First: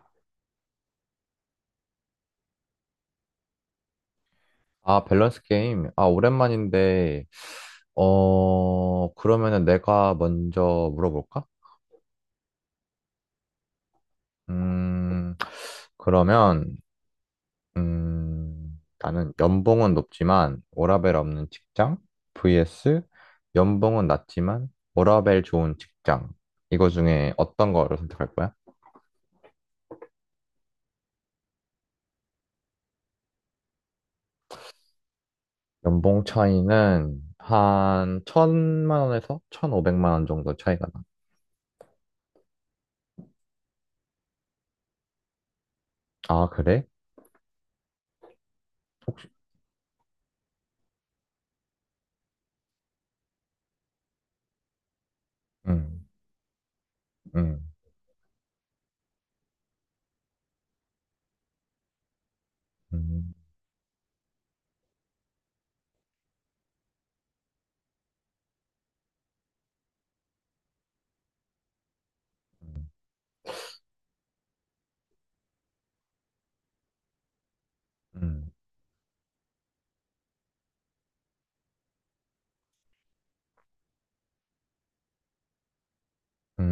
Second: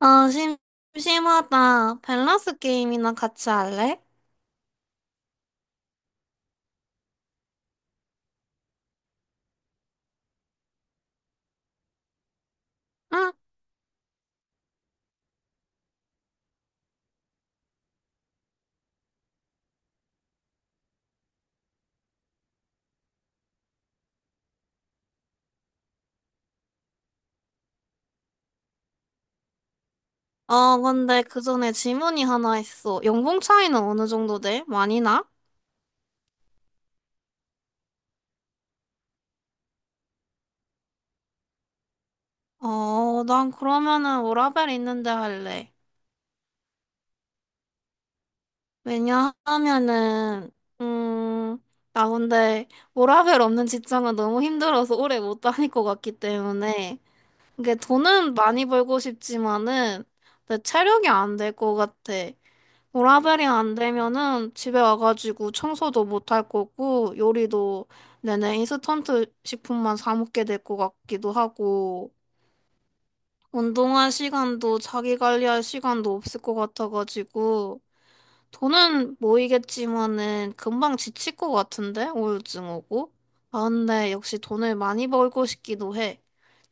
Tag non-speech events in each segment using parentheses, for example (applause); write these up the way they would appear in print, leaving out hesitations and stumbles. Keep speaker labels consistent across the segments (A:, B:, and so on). A: 아, 심하다. 밸런스 게임이나 같이 할래?
B: 아, 밸런스 게임. 아, 오랜만인데, 그러면은 내가 먼저 물어볼까?
A: 응?
B: 음, 그러면, 나는 연봉은 높지만 워라밸 없는 직장 vs 연봉은 낮지만 워라밸 좋은 직장. 이거 중에 어떤 거를 선택할 거야?
A: 어, 근데 그 전에 질문이 하나 있어. 연봉 차이는 어느 정도 돼? 많이 나?
B: 연봉 차이는 한 천만 원에서 1,500만 원 정도 차이가 나.
A: 어, 난 그러면은 워라밸 있는데 할래.
B: 아, 그래?
A: 왜냐하면은, 음, 나 근데 워라밸 없는 직장은 너무 힘들어서 오래 못 다닐 것
B: 응,
A: 같기 때문에.
B: 응,
A: 이게 돈은 많이 벌고 싶지만은, 내 체력이 안 될 것 같아.
B: 응,
A: 워라벨이 안 되면은 집에 와가지고 청소도 못할 거고 요리도 내내 인스턴트 식품만 사 먹게 될 것 같기도 하고 운동할 시간도 자기 관리할 시간도 없을 것 같아가지고
B: 응.
A: 돈은 모이겠지만은 금방 지칠 것 같은데 우울증 오고. 아 근데 역시 돈을 많이 벌고 싶기도 해.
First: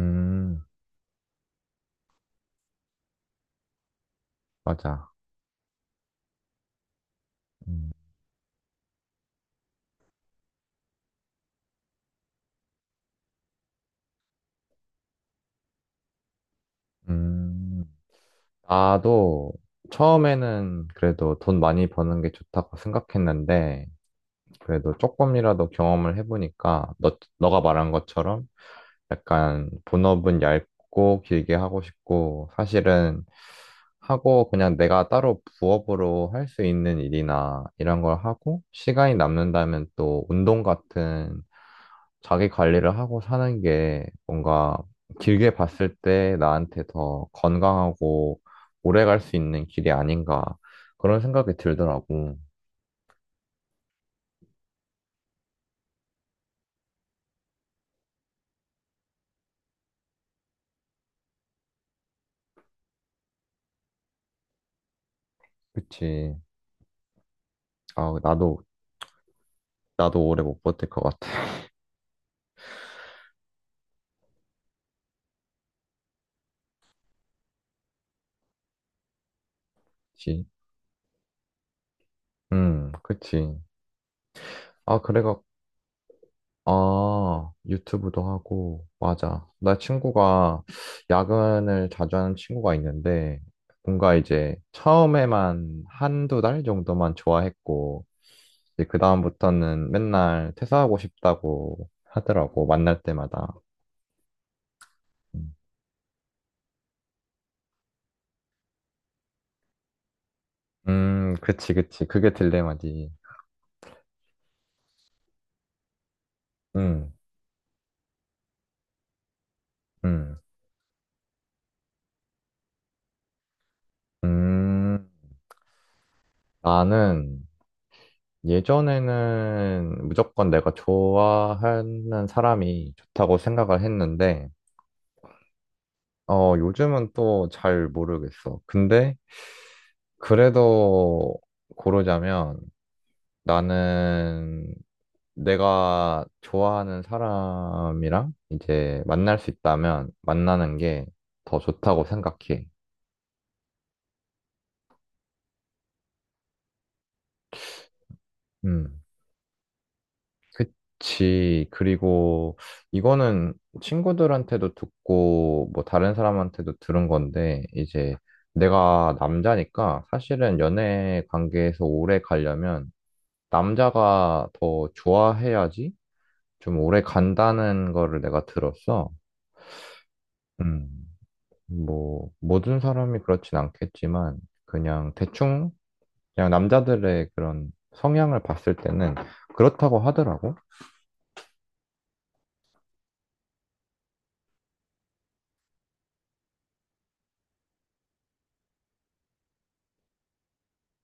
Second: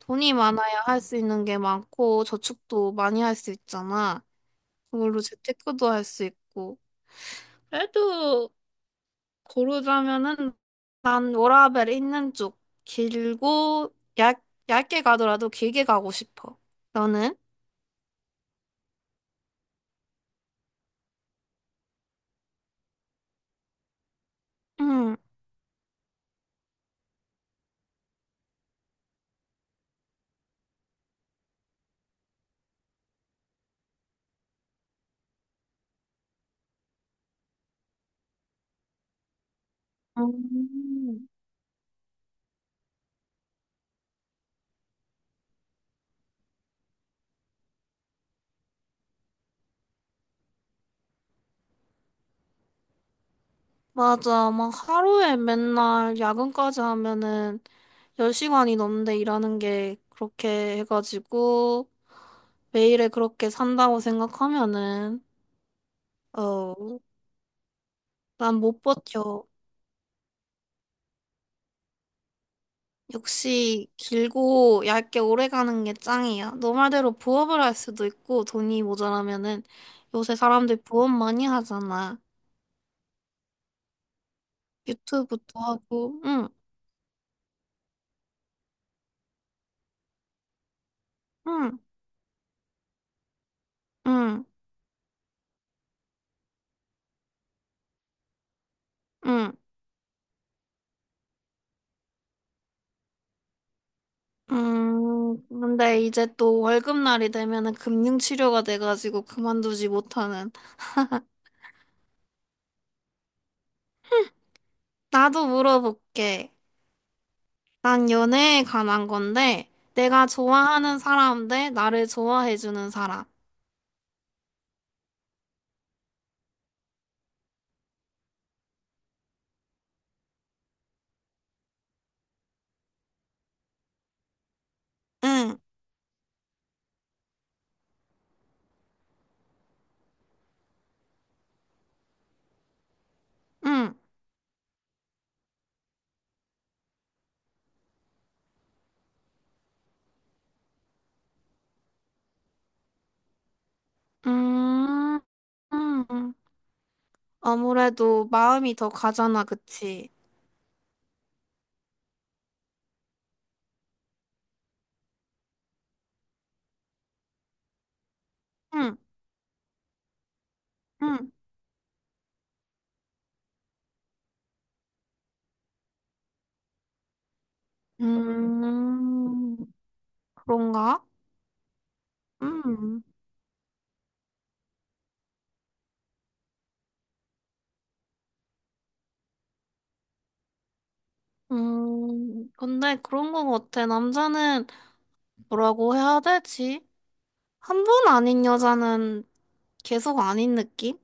A: 돈이 많아야 할 수 있는 게 많고 저축도 많이 할 수 있잖아.
B: 맞아.
A: 그걸로 재테크도 할 수 있고.
B: 음,
A: 그래도 고르자면은 난 워라밸 있는 쪽, 길고 얇게 가더라도 길게 가고 싶어. 너는?
B: 음. 나도 처음에는 그래도 돈 많이 버는 게 좋다고 생각했는데, 그래도
A: 응.
B: 조금이라도 경험을 해보니까, 너가 말한 것처럼 약간 본업은 얇고 길게 하고 싶고, 사실은 하고 그냥 내가 따로 부업으로 할 수 있는 일이나 이런 걸 하고, 시간이 남는다면 또 운동
A: 음.
B: 같은 자기 관리를 하고 사는 게 뭔가 길게 봤을 때 나한테 더 건강하고 오래 갈 수 있는 길이 아닌가 그런 생각이 들더라고.
A: 맞아. 막 하루에 맨날 야근까지 하면은 10시간이 넘는데 일하는 게 그렇게 해가지고 매일에 그렇게 산다고 생각하면은,
B: 그치.
A: 어,
B: 아,
A: 난
B: 나도,
A: 못 버텨.
B: 나도 오래 못 버틸 것 같아. (laughs)
A: 역시 길고 얇게 오래 가는 게 짱이야. 너 말대로 부업을 할 수도 있고 돈이 모자라면은, 요새
B: 그치.
A: 사람들 부업 많이 하잖아.
B: 그치. 아, 그래가,
A: 유튜브도 하고, 응,
B: 아, 유튜브도 하고, 맞아. 나 친구가
A: 응,
B: 야근을 자주 하는 친구가 있는데, 뭔가
A: 응,
B: 이제 처음에만 한두 달 정도만 좋아했고, 이제
A: 응,
B: 그다음부터는 맨날 퇴사하고 싶다고 하더라고, 만날 때마다.
A: 응.
B: 음,
A: 근데 이제 또 월급날이 되면은 금융치료가 돼가지고 그만두지 못하는.
B: 그치, 그치. 그게 딜레마지.
A: 나도 물어볼게.
B: 음,
A: 난 연애에 관한 건데, 내가
B: 음,
A: 좋아하는 사람 대 나를 좋아해주는 사람.
B: 음. 나는 예전에는 무조건 내가 좋아하는 사람이 좋다고 생각을 했는데,
A: 응,
B: 요즘은 또 잘 모르겠어. 근데 그래도 고르자면
A: 응,
B: 나는 내가 좋아하는 사람이랑 이제 만날 수 있다면 만나는 게 더 좋다고 생각해.
A: 음. 음. 음. 아무래도 마음이 더
B: 음,
A: 가잖아, 그치?
B: 그치. 그리고 이거는 친구들한테도 듣고 뭐 다른 사람한테도 들은 건데 이제
A: 응,
B: 내가 남자니까 사실은 연애
A: 응.
B: 관계에서 오래 가려면 남자가 더 좋아해야지 좀 오래 간다는 거를 내가 들었어.
A: 음,
B: 음.
A: 그런가?
B: 뭐, 모든
A: 음,
B: 사람이 그렇진 않겠지만, 그냥 대충, 그냥 남자들의 그런 성향을 봤을 때는 그렇다고 하더라고.
A: 근데 그런 거 같아. 남자는 뭐라고 해야 되지? 한 번 아닌 여자는 계속 아닌 느낌?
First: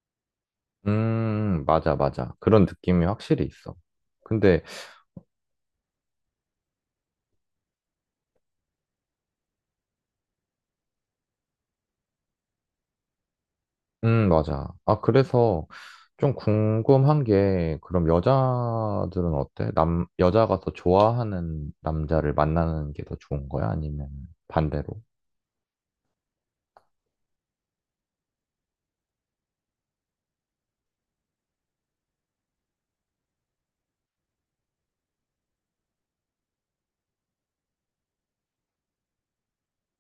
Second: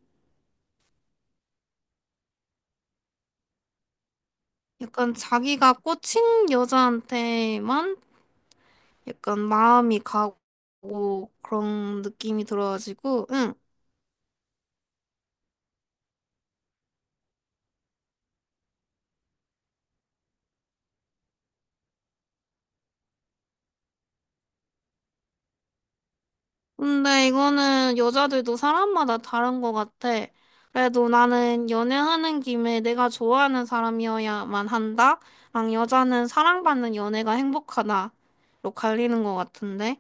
B: 맞아, 맞아. 그런 느낌이 확실히 있어. 근데,
A: 약간 자기가 꽂힌 여자한테만 약간 마음이 가고 그런 느낌이 들어가지고, 응.
B: 맞아. 아, 그래서 좀 궁금한 게, 그럼 여자들은 어때? 남, 여자가 더 좋아하는 남자를 만나는 게 더 좋은 거야? 아니면 반대로?
A: 근데 이거는 여자들도 사람마다 다른 것 같아. 그래도 나는 연애하는 김에 내가 좋아하는 사람이어야만 한다? 랑 여자는 사랑받는 연애가 행복하다로 갈리는 것 같은데?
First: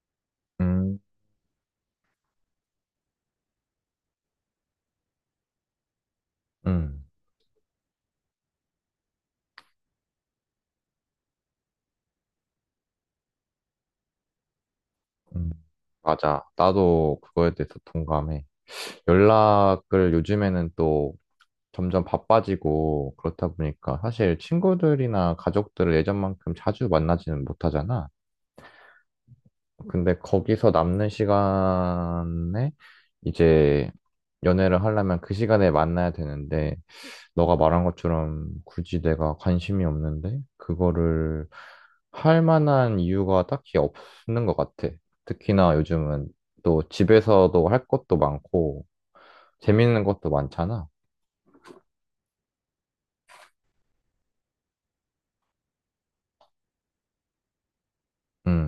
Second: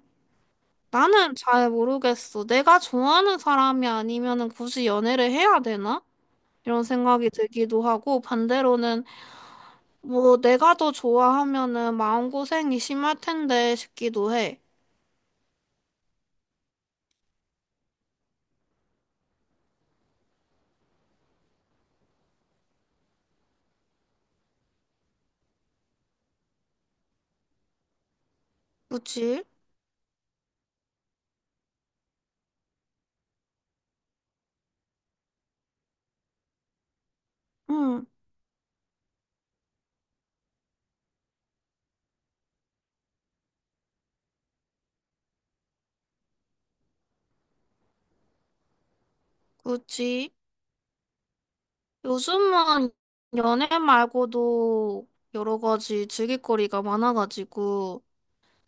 B: 음,
A: 나는 잘 모르겠어. 내가 좋아하는 사람이 아니면은 굳이 연애를 해야 되나? 이런
B: 음,
A: 생각이 들기도 하고, 반대로는 뭐 내가 더 좋아하면은 마음고생이 심할 텐데 싶기도 해.
B: 음. 맞아. 나도 그거에 대해서 동감해. 연락을 요즘에는 또 점점 바빠지고 그렇다 보니까 사실 친구들이나 가족들을 예전만큼 자주 만나지는 못하잖아.
A: 그치?
B: 근데 거기서 남는 시간에 이제 연애를 하려면 그 시간에 만나야 되는데 너가 말한
A: 응,
B: 것처럼 굳이 내가 관심이 없는데 그거를 할 만한 이유가 딱히 없는 것 같아. 특히나 요즘은 또 집에서도 할 것도 많고 재밌는 것도
A: 그치.
B: 많잖아.
A: 요즘은 연애 말고도 여러 가지 즐길거리가 많아가지고,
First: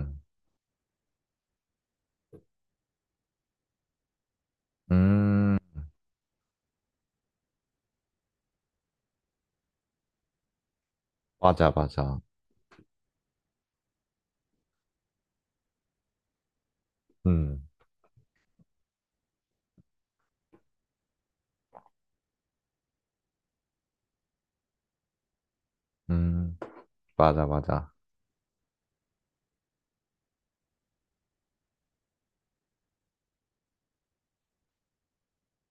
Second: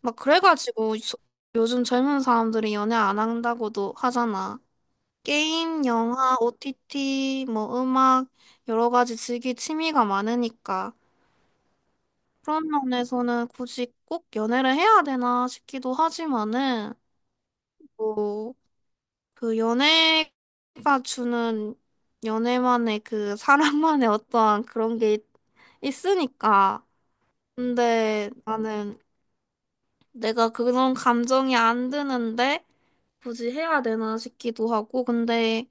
A: 막 요즘 젊은 사람들이 연애 안 한다고도 하잖아.
B: 음,
A: 게임, 영화, OTT, 뭐 음악, 여러 가지 즐길 취미가 많으니까.
B: 맞아, 맞아.
A: 그런 면에서는 굳이 꼭 연애를 해야 되나 싶기도 하지만은,
B: 음,
A: 뭐 그 연애가 주는, 연애만의 그 사람만의 어떠한 그런 게
B: 음,
A: 있으니까.
B: 맞아, 맞아.
A: 근데 나는 내가 그런 감정이 안 드는데 굳이 해야 되나 싶기도 하고. 근데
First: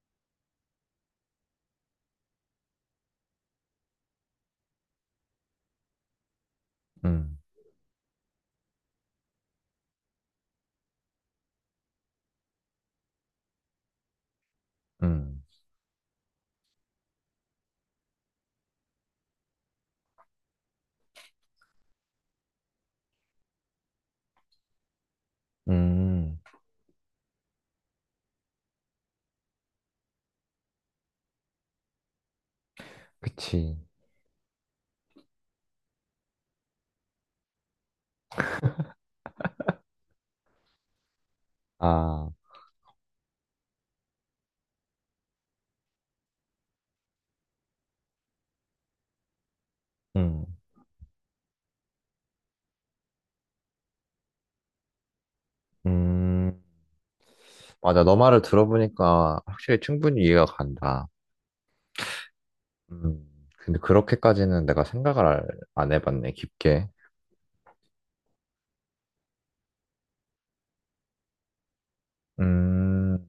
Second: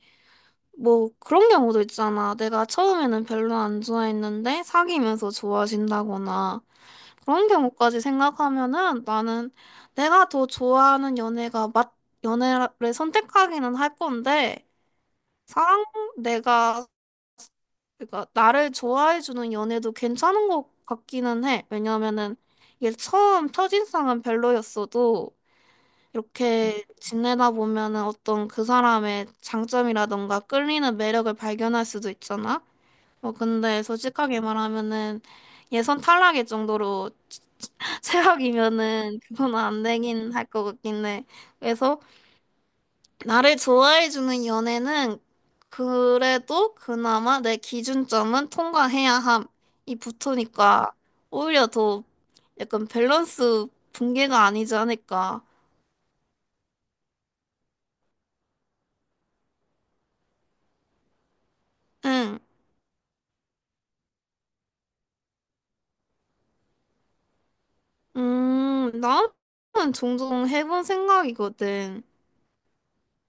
A: 뭐 그런 경우도 있잖아. 내가 처음에는 별로 안 좋아했는데 사귀면서 좋아진다거나
B: 음,
A: 그런 경우까지 생각하면은 나는 내가 더 좋아하는 연애가 연애를 선택하기는 할 건데,
B: 음,
A: 사랑, 내가, 그러니까 나를 좋아해 주는 연애도 괜찮은 것 같기는 해. 왜냐면은 이게 처음 첫인상은 별로였어도
B: 음,
A: 이렇게 지내다 보면은 어떤 그 사람의 장점이라던가 끌리는 매력을 발견할 수도 있잖아. 뭐
B: 그치.
A: 근데 솔직하게 말하면은 예선 탈락일 정도로 (laughs) 최악이면은 그건 안 되긴 할 것 같긴 해. 그래서
B: 아,
A: 나를 좋아해주는 연애는 그래도 그나마 내 기준점은 통과해야 함이
B: 음,
A: 붙으니까 오히려 더 약간 밸런스 붕괴가 아니지 않을까.
B: 음, 맞아. 너 말을 들어보니까 확실히 충분히 이해가 간다.
A: 응.
B: 음, 근데 그렇게까지는 내가 생각을 안 해봤네, 깊게.
A: 나는 종종 해본 생각이거든.
B: 음,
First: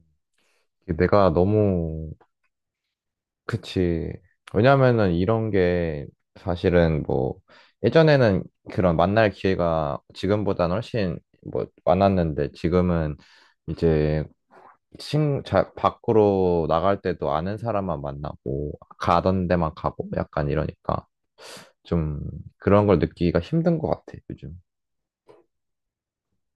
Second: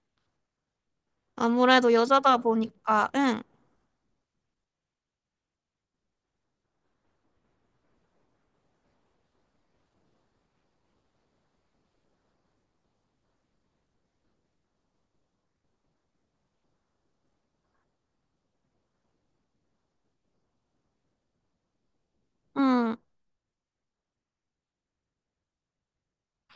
B: 내가
A: 아무래도
B: 너무
A: 여자다 보니까, 응,
B: 그치. 왜냐면은 이런 게 사실은 뭐 예전에는 그런 만날 기회가 지금보다는 훨씬 뭐 많았는데 지금은 이제 밖으로 나갈 때도 아는 사람만 만나고 가던 데만 가고 약간 이러니까 좀 그런
A: 응.
B: 걸 느끼기가 힘든 것 같아, 요즘.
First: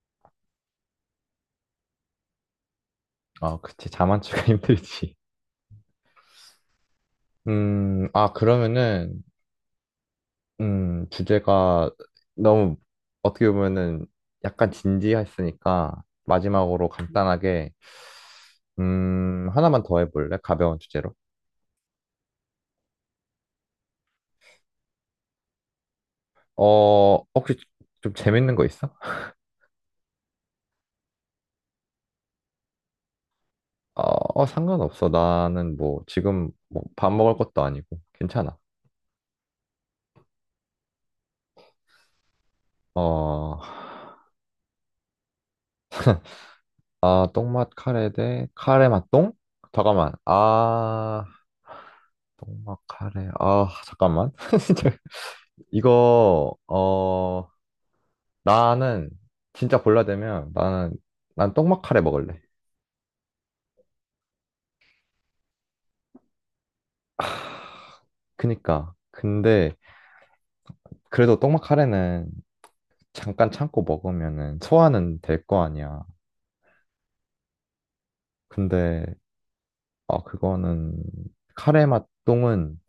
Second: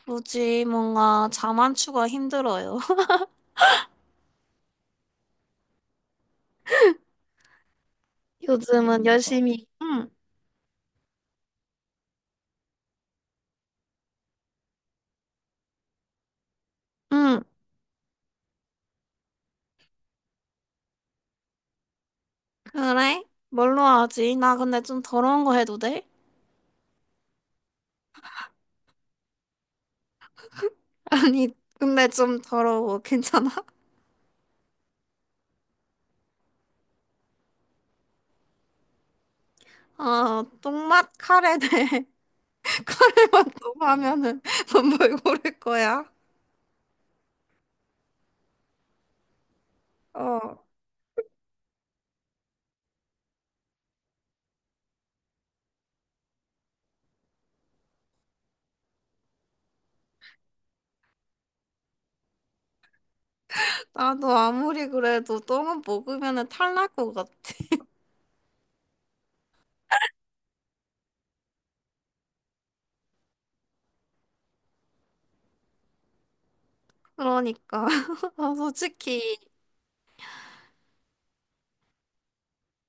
A: 굳이 뭔가 자만추가 힘들어요. (laughs)
B: 아, 그치. 자만추가 (laughs) 힘들지. 아,
A: 요즘은
B: 그러면은
A: 열심히, 응,
B: 주제가 너무 어떻게 보면은 약간 진지했으니까 마지막으로
A: 응.
B: 간단하게 하나만 더 해볼래? 가벼운 주제로.
A: 그래? 뭘로 하지? 나 근데 좀 더러운 거 해도 돼?
B: 혹시 좀 재밌는 거 있어?
A: 아니, 근데 좀 더러워. 괜찮아?
B: 어, 어, 상관없어. 나는 뭐 지금 뭐밥 먹을 것도 아니고 괜찮아.
A: 아, 똥맛 카레 네 카레맛
B: 어,
A: (laughs) 너무 하면은 넌뭘 고를 거야?
B: 아, 똥맛 카레 대 카레 맛 똥? 잠깐만.
A: 어,
B: 아, 똥맛 카레. 아, 잠깐만. (laughs) 진짜 이거 나는 진짜 골라야 되면 나는 난 떡막 카레 먹을래.
A: 나도 아무리 그래도 똥은 먹으면은 탈날 것 같아.
B: 그니까 근데 그래도 떡막 카레는 잠깐 참고 먹으면은 소화는 될 거 아니야.
A: 그러니까. (laughs) 아,
B: 근데
A: 솔직히,
B: 아 그거는 카레 맛똥은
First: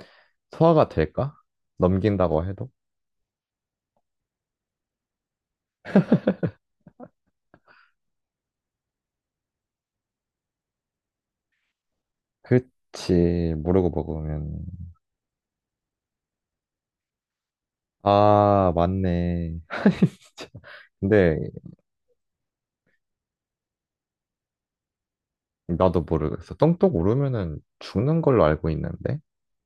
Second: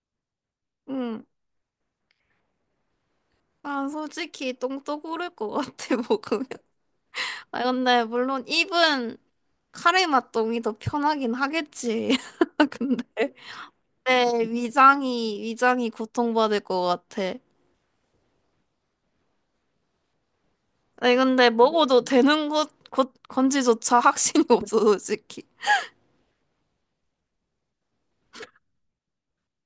B: 소화가
A: 응.
B: 될까? 넘긴다고 해도?
A: 난 솔직히 똥도 고를 것 같아, (laughs) 먹으면. 아, 근데 물론 입은 카레맛 똥이 더 편하긴 하겠지. (laughs) 근데
B: 그치 모르고 먹으면
A: 위장이 고통받을 것 같아.
B: 아 맞네. (laughs) 진짜.
A: 아니
B: 근데
A: 근데 먹어도 되는 것 건지조차 확신이 (laughs) 없어 솔직히.
B: 나도 모르겠어. 똥똥 오르면은 죽는 걸로 알고 있는데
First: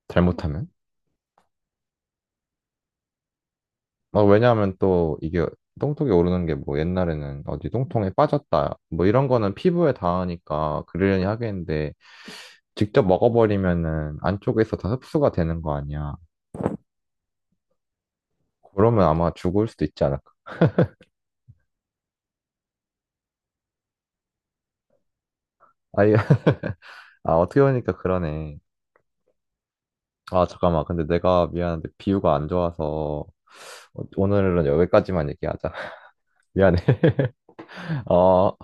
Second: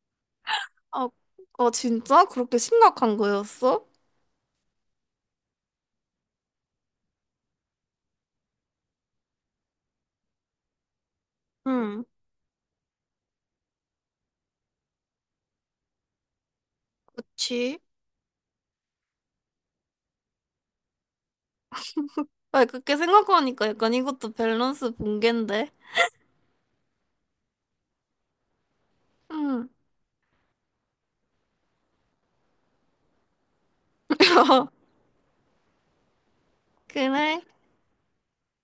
B: 잘못하면?
A: 아, 아 진짜? 그렇게 심각한 거였어?
B: 왜냐하면 또 이게 똥통에 오르는 게 뭐 옛날에는 어디 똥통에 빠졌다 뭐 이런 거는 피부에 닿으니까 그러려니 하겠는데
A: 응.
B: 직접 먹어버리면은 안쪽에서 다 흡수가 되는 거 아니야.
A: 그치?
B: 그러면 아마 죽을 수도 있지 않을까.
A: 아니 그렇게 생각하니까 약간 이것도 밸런스 붕괴인데.
B: 아, (laughs) 아 어떻게 보니까 그러네.
A: 응.
B: 아 잠깐만 근데 내가 미안한데 비유가 안 좋아서 오늘은
A: (laughs)
B: 여기까지만 얘기하자. (laughs) 미안해.
A: 그래
B: (laughs) 어.